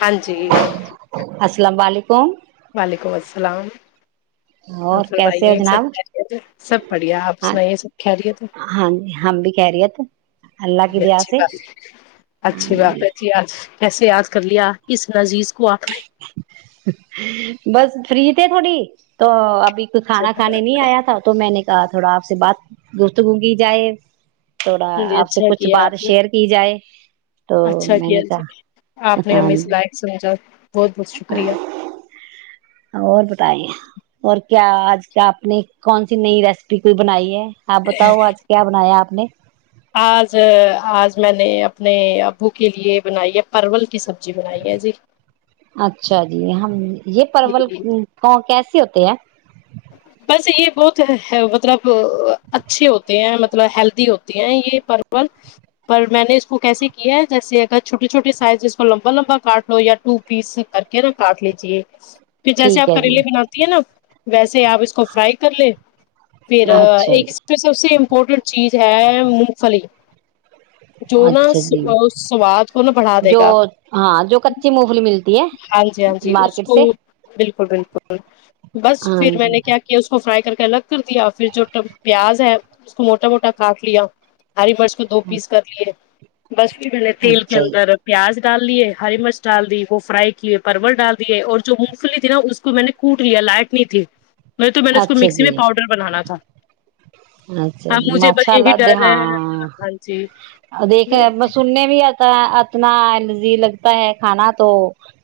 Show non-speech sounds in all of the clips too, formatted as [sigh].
ہاں جی السلام علیکم وعلیکم السلام اور کیسے ہو سائیے یہ جناب سب سب بڑھیا آپ ہاں سنائیے سب کہہ لی تھ ہاں جی ہم بھی خیریت اللہ کی دعا اچھی سے ب ہاں اچھی بات جی ہے تھی آج کیسے یاد کر لیا کس نذیز کو آپ نے بس فری تھ تھوڑی تو کو کھانا کھانے نہیں آیا تھا تو میں نے کیا تھوڑا آپ سے بات گفت گوں گی جائے تھوڑا جی آپ سے اچھا کچھ کیا بات آپ نے شیئر کی جائے [unintelligible] اچھا میں کیا نے جی کہا آپ نے ہممی سے لائق سمجھا بہت بہت شکریہ ہاں اور بتائیے اور کیا آج کا آپ نے کون سی نئی ریسیپی کوئی بنائی ہے آپ بتاؤ آج کیا بنایا آپ نے آج آج میں نے اپنے ابو کے لیے بنائی ہے پرول کی سبزی بنائی ہے جی اچھا جی ہم یہ پرل جی کو کیس ہوتے ہے بس یہ بہت مطلب اچھے ہوتے ہیں مطلب ہیلدی ہوتے ہیں یہ پرول پر میں نے اس کو کیسے کیا ہے جیسے اگر چھوٹی چھوٹی سائز جس کو لمبا لمبا کاٹ لو یا ٹو پیس کر کے نا کاٹ لیجیے ج پھر جیسے ٹھیک آپ ہے جی کریلیے بناتی ہیں نا ویسے آپ اس کو فرائی کر لے پھر اچھا جی ایک امپورٹنٹ چیز ہے مونگ پھلی جو اچھا جی نہا سواد کو نہا بڑھا دے جو گا ہاں جو کچی مونگ پھلی ملتی ہے ہاں جی ہاں جی اس مارکیٹ ا سے بالکل ک بالکل بس ہاں پھر میں جی نے کیا کیا اس کو فرائی کر کے الگ کر دیا پھر جو پیاز ہے اس کو موٹا موٹا کاٹ لیا ہری برس کو دو پیس کر لیے بس پھر بنے تیل کے اچھا جی اندر پیاز ڈال دیے ہری مرچ ڈال دی وہ فرائی کیئے پرورل ڈال دیے اور جو جو مونگ پھلی تھی نا اس کو میں نے کوٹ لیا لائٹ نہیں تھی نہیں تو میں نے اس کو اچھا مکسی جی میں پاؤڈر بنانا تھا اچھا ہ جی مجھے ب ماشاء یہی ڈر اللہ رہے ہاں جی ا اتنا الرجی لگتا ہے کھانا تو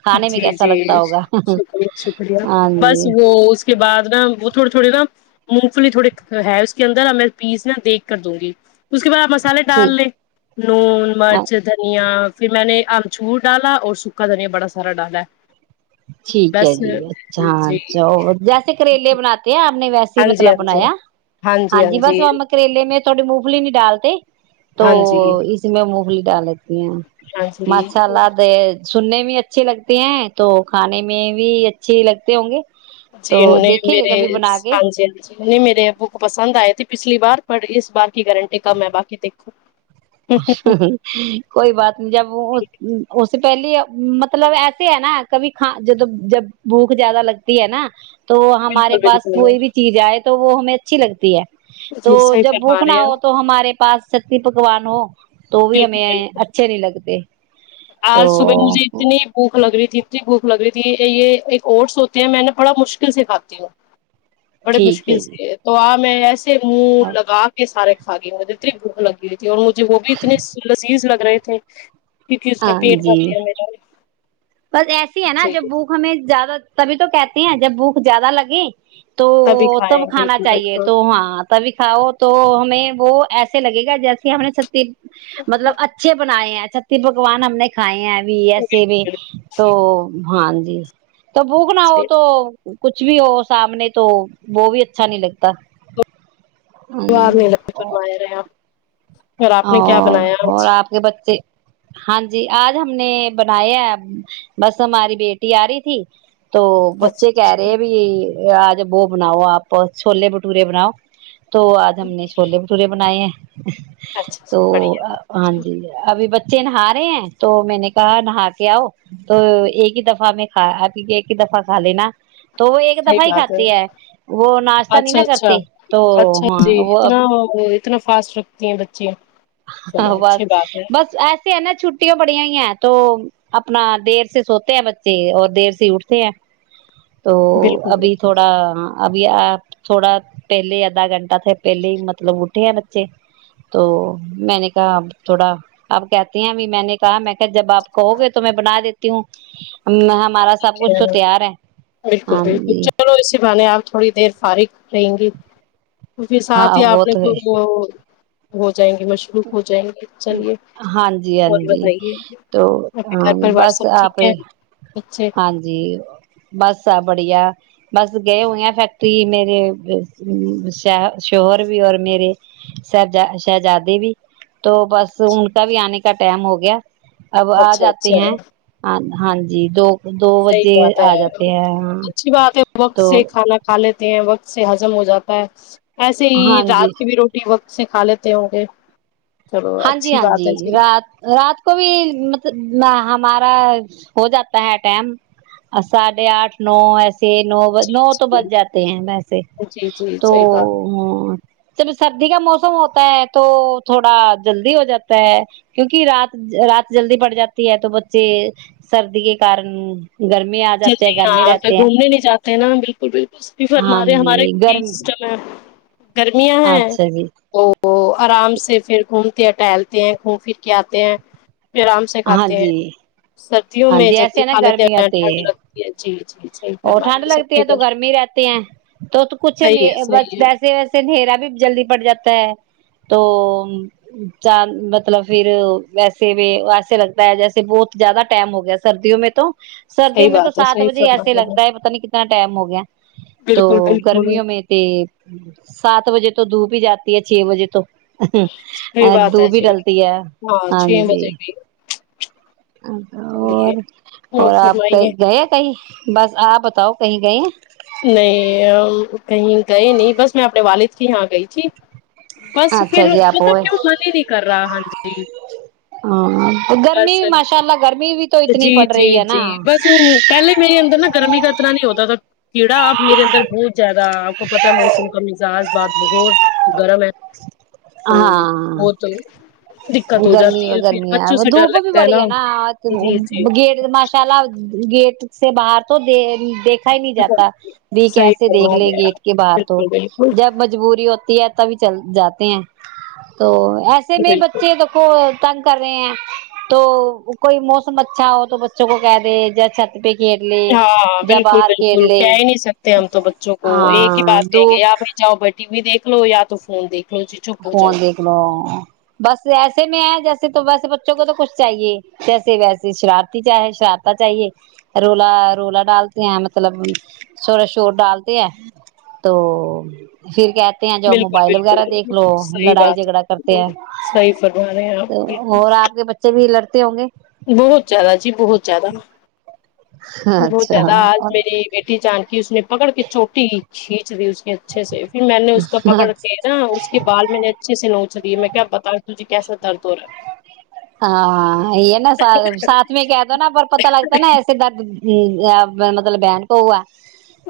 کھانے میں جی کیسا جی لگتا ہوگا شکریہ شکریہ ہاں بس جی وہ اس کے بعد نا وہ تھوڑی تھوڑی نا مونگ فلی تھوڑے ہے اس کے اندر ا میں پیس نا دیکھ کر دوں گی اس کے بعد آپ مسالے ڈال ٹھیک لیں نون مرچ دھنیا پھر میں نے اچور ڈالا اور سکھا دھیا بڑا سر ڈا ل ٹھیک ہے جی اچھا چا جیسے کریلے بناتے ہیں آپ نے ویسے ہاں جی مطلب ہاں جی بنایا ہاں ج بس وم کریلے میں تھوڑی مونگفلی نہیں ڈالتے تو ہاں جی اس میں مغل ڈال یہ ہاں جی مسالہ د سننے میں اچھے لگتے ہیں تو کھانے میں بھی اچھے لگتے ہوں گے جی تو دیکھیں گے میر کبھی بنا کے ہاں جی ہ جی میرے بک پسند آئے پچھلی بار پر اس بار کی گارنٹی کا میں باقی دیکھوں کوئی بات نہیں جب بالکل س سے پہلیے مطلب ایسے ہے نا کبھی ک ج جب بھوک زیادہ لگتی ہے نا تو ہمارے پاس کوئی بالکل بھی چیز آئے تو وہ ہمیں اچھی لگتی ہے تو جی صحیح جب بھوک فرما نہ رہے ہو تو ہمارے پاس ستی پکوان تو بھی بالکل ہمیں بالکل اچھے نہیں لگ لگتے تو آج صبح مجھے اتنی بھوک لگ رہی تھی دری بھوک لگ رہی تھی یہ ایک اوٹس ہوتے ہیں میں نے بڑا مشکل سے کھاتی ہوں بڑے ٹھیک مشکل ہے جی سے تو آپ میں ایسے من لگا کے سارے ہگے متری بھک لگی اور مجھے وہ بھی اتنے لذیذ لگ رہے ٹھیک کیونکہ اس کا ہاں پیٹ جی بھرتی ہے میرا بس ایسی ہے نا جی جب بھوک ہمیں زیادہ تبھی تو کہتے ہیں جب بھوک زیادہ لگے تو تبھی کھائے تب کھانا بالکل چاہیے بالکل تو ہاں تبھی کھاؤ تو ہمیں وہ ایسے لگے گا جیسے ہم نے س مطلب اچھے بناائے ہیں چھتی پکوان ہم نے کھائے ہیں بھی ایسے بھی بالکل تو ہاں جی تو بھک نہ ہو جی تو کچھ بھی ہو سامنے تو وہ بھی اچھا نہیں لگتا تو م فرمایا رہیا اور اور آپ کے بچے ہاں جی آج ہم نے بنایا ہے بس ہماری بیٹی آ رہی تھی تو بچے کہہ رہے اچھا ہیں بھی آج وہ بناؤ آپ چھوولے بھٹورے بناؤ تو آج ہم نے چھولے بھٹورے بنائے ہیں ا [inaudible] اچھا تو بڑھیا ہاں جی صحیح ابھی ب بچے نہا رہے ہیں تو میں نے کہا نہا کے آؤ تو ایک ہی دفعہ میں کھ آ ایک ہی دفعہ کھا لینا تو وہ ایک دفہ ہی کھاتی ہے وہ ناشتہ نہیں اچھا نا اچھا کرتے تو اچھا ہاں جی وہ ا اتنا وہ اتنا فاسٹ رکھتی ہیں بچیاں ہاں بس بس ایسیے ہے نا چھٹیوں بڑیاں ہی ہیں تو اپنا دیر سے سوتے ہیں بچے اور دیر سے اٹھتے ہیں تو بالکل ابھی بالکل تھوڑا آپ تھوڑا پہلے آدھا گھنٹہ تھا پہلے ہی مطلب اھے ہیں بچے تو میں نے کہا تھوڑا اب کہ بھی میں نے کہا میں کہ جب آ کہو گے تو میں بنا دیتا تی ہوں [inaudible] ٹھیک کچھ ہے تو تیار بالکل ہاں بالکل جی چلو اسے بان آپ تھوڑی دیر فارغ رہیں گی تو پھر ہاں ساتھ ہی آ وہ نے تو ہے کو وہ وہ [inaudible] جائیں گے مشروف ہو جائیں گے چلیے ہاں جی ہاں اور جی بتائیے تو آ کے گھر پوار سب ٹھیک ہے بچے ہاں جی بس آ بڑھیا بس گئے ہوئے ہیں فیکٹری میرے ش شوہر بھی اور میرے ش شہزادے بھی تو بس ان کا بھی آنے کا ٹائم ہو گیا اب آ اچھا جاتے اچھا ہیں ہاں جی تو صحیح بات ہے اچھی بات ہے وقت تو سے کھانا کھا لیتے وقت سے ہضم ہو جاتا ایسے ہی ہاں جی رات کی بھی روٹی وت سکھا لیتے ہوں گے [unintelligible] ہاں جی اچھی ہاں بات جی ہے رات رات کو بھی مطلب ہمارا ہو جاتا ہے ٹم ساڑھے آٹھ نو ایسے نو نو تو جی بج جاتے ہیں ویسے جی جی تو صحیح بات ہ سب سردی کا موسم ہوتا ہے تو تھوڑا جلدی ہو جاتا ہے کیونکہ رات رات جلدی پڑ جاتی ہے تو بچے سردی کے کارن گرمی آ جاتے جلدی ہیں گرمی ہاں پہ رہتے ہیں گھومنے نہیں جاتے نا بالکل بالکل اس بھی ہاں فرما دیں جی ہمارے یہ گرم سسٹم ہے گرمیاں ہیں اچھا جی وہ آرام سے پھر گھومتے ہیں ٹہلتے ہیں گھوم پھر کے آتے ہیں آرام سے ہاں کھاتے ہیں جی سب وں میں جتی کالے وہ رہے ٹھنڈ ہیں سب لگتی کے ہے تو ادھر گرمی رہتے ہیں تو کچھ صحیح ہے صحیح ہے ویسے ویسے نہھیرا بھی جلدی پڑ جاتا ہے توان مطلب پھر ویسے بھی ایسے لگتا ہے جیسے بہت زیادہ ائم ہو گیا سردی میں تو سردیوں صحیح میں تو بات ہے سات صحیح بجے فرما ایسے رہے ہیں لگتا ہے پتا نہیں کتنا ٹائم ہو گیا تو بالکل بالکل گرمیوں میں تھ سات بجے تو دھوپ ہی جاتا چھ بجے تو صحیح بات ہے دو بھی جی ڈلتی ہے ہاں چھ جی بجے بھی اور چلیے اور آپ کہ گئے کہیں بس آپ بتاؤ کہیں گئے ہیں نہیں کہیں گئے نہیں بس میں اپنے والد جی ہاں گئی تھی بس اچھا پھر جی آپ پت ہوئے کیوں من ہی نہیں کر رہا ہاں جی ہاں گرمی بس بھی ماشاء اللہ گرمی بھی تو اتنی جی پڑ جی رہی ہے نا جی بس وہ پہلے میرے اندر نہا گرمی کطرہ نہیں ہوتا تھا کیڑا آپ میرے اندر بہت زیادہ آپ پتا ہے موسم کا مزاج بعات بہت گرم ہے تو ہو ہاں تو دقت ہو گرمی جاتی ہے پھر گرمی بچوں ہے سے ڈر دھوپ بھی لگتا بڑی ہے نا جی جی بگیٹ ماشا لاب گیٹ سے باہر تو د دیکھ ہی نہیں جاتا بھی صحیح کیسے دیکھ فرما لے رہے ہیں گیٹ کے آپ باہر تو بالکل بالکل جب مجبوری ہوتی ہے بھی چل جاتے ہیں تو ایسے میں بالکل کو تنگ کر رہے ہیں تو کوئی موسم اچھا ہو تو بچوں کو کہہ دے جی ہاں بالکل بالکل لے کہہ ہی نہیں سکتے ہم تو بچوں کو ایک ہی ہاں بات کہیں دو گے یا بھائی جاؤ بیٹھے ٹی وی دیک لو یا تو فون دیک فون دیکھ لو بس ایسے میں ہے جیسے وے تو ویسے بچوں کو تو کچھ چاہیے جیسے ویسے شرارتی چاہے شرارتا چاہیے رولا رولا ڈالتے ہیں مطلب شورا شور ڈالتے ہیں تو پھر کہ تے ہیں جو بالکل موبائل وغیرہ دیک بالکل صحیح لڑائی بات جھگڑا کرتے ہے ہیں صحیح فرما رہے ہیں آپ تو بالکل اور آپ کے بچے بھی لڑتے ہوں گے بہت زیادہ جی بہت زیادہ بہت اچھا زیادہ آج میری بیٹی جان اس نے پکڑ کے چوٹی چھینچ اس اچھے سے پھر میں نے اس کا پکڑ کے نا اس کے بال میں نے اچھے سے نوچ دیے میں کیا بتا تج کیسا درد ہو رہا ہاں ہے نا ساتھ میں کہ دو نا پر پتتا لگتا ہے نا ایسے درد ہ مطلب بن کوؤا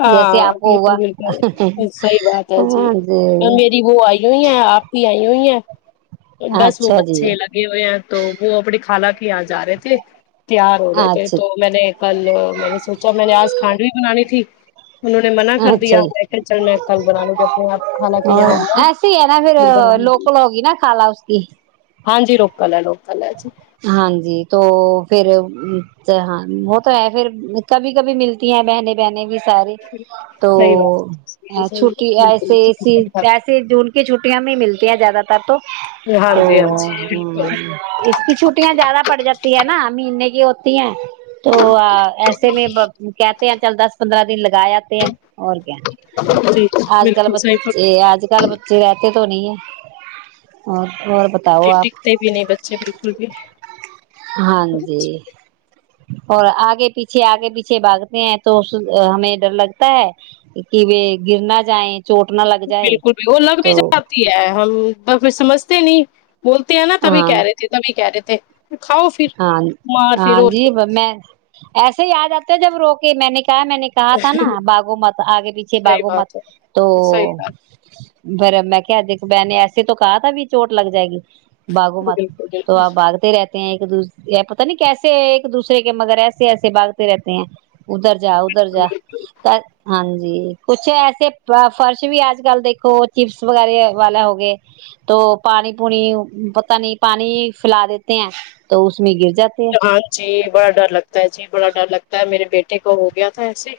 ہاں بالکل بالکل صحیح بات ہے جی ہاں جی میری وہ آئی ہوئی ہیں آپ بھی آئی ا ہوی ہے بس وہ اچھا جی بچے لگے ہوئے ہیں تو وہ اپنی خالہ کی یہاں جا رہے تھے تیار ہو رہے تھے اچھا تو میں نے کل میں نے سوچا میں نے آج کھانڈو بنانی تھی انہوں نے منع کر اچھا دیا جی میں کہ چل میں کل بنا لوں گ اپنے آپ کالا کے اور یہاں ہو گا ایسے ہی ہے نا پھر بؤ گ لوکل ہوگی نا خالہ اس کی ہاں جی روک کلڑوں ہاں جی تو پھر ہاں وہ تو ہے پھر کبھی کبھی ملتی ہیں بہنے بہنے بھی سارے تو صحیح بات صحیح چٹی ایسے ای صحیح پسے جو کی چھٹیاں میں ہی ملتی ہیں زیادہ ت تو ہاں جی ہاں جی جی اس کی چھٹیاں زیادہ پڑ جاتی ہے نا مہینے کی ہوتی ہیں تو ایسے میں کہتے ہیں چل دس پندرہ دن لگا جاتے ہیں اور کیا آج کل بالکل صحیح فرما بچے آج کل بچے رہتے تو نہیں ہے [inaudible] ج آپ ٹکتے بھی نہیں بچے اچھا بالکل بھی ہاں جی اور آگے پیچھے آگے پیچھے باگتے ہیں تو اس ہمیں ڈر لگتا ہے کہ گر نہ جائیں چوٹ نہ لگ جائے بالکل بھی وہ لگ بھی تو جاتی ہے ہم ب سمجھتے نہیں بولتے ہیں نا تبھی ہاں کہہ رہتے ہیں تبھی کہہ رہتے ت کاؤ پھر ہاں بمار پھر ہاں جی کیا میں ایسے یاد آتا ہے جب روک میں نے کیا کیا میں نے کہا تھا نا باگو مت آگے پیچھے صحیح باگو مت بات تو ہے صحیح بات بھر میں کہ دھ بہ نے ایسے تو کہا تھا بھی چوٹ لگ جائے گی باگو مت بالکل تو آپ بالکل باگتے رہتے ہیں پت نہیں کیسے ایک دوسرے کے مگر ایسے ایسے باگتے رہتے ہیں ادھر جا ادھر جا ہاں ج جی کچھ ایسے فرش بھی آج کل دیکھو چپس وغیرہ والا ہوگئے تو پانی پونی پت نہیں پانی پلا دیتے ہیں تو اس میں گر جاتے ہیں ہاں جی بڑا ڈر لگتا ہے جی بڑا ڈر لگتا ہے میرے بیٹے کو ہو گیا تھا ایسے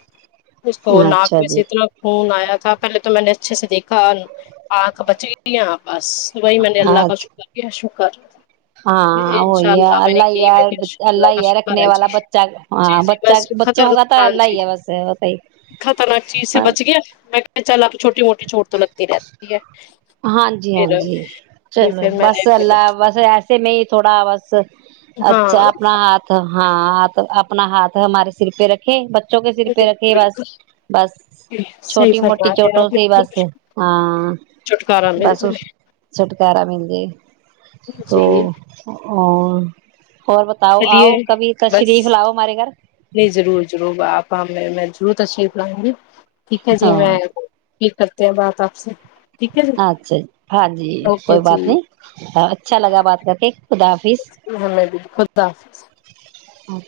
اس کو ناک اچھا میں جی سے اتنا خون آیا تھا پہلے تو میں نے اچھے سے دیکھا آنکھ بچ گئی ت بس ص وہی میں نے اللہ کا اچ شکر کیا ش خ ہاں ا یہ اللہ ج یار اللہ شکلہ ہی شکر رکھنے ہے والا جی بچہ جی ہاں جی بچہ بس بچوں کا تو خطرک ہان اللہ جی ہی ہے بس بتائی خطرناک چیز سے بچ گیا میں کہ چل آپ چھوٹی موٹی چھوٹ تو لگتی رہتی ہے ہاں جی ہاں پھر جی ج پھر میں نے پھر اس سے میں تھوڑا بس اچھا ہاں اپنا ہاتھ ہاں تو اپنا ہاتھ ہمارے سر پہ رکھے بوں کے سر پہ رکھھی بالکل بس بس صحیح چھوٹی موٹی فرما چ رہے ٹ آپ سے بالکل بس ہاں چھٹکارا مل بس اس جائے چھٹکارا مل جائے تو جی اور بتاؤ چلیے آؤ کبھی کا بس شریف لاؤ ہمارے گھر نہیں ضرور ضرور باپ میں ضورت اچھی پائؤ گی ٹھیک ہے جی ہاں میں کرتے ہیں بات آپ سے ٹھیک ہے جی اچھا ہاں جی اوکے کوئی بات جی نہیں اچھا لگ بات کا ٹھیک الحم بھی خدا حافظ اور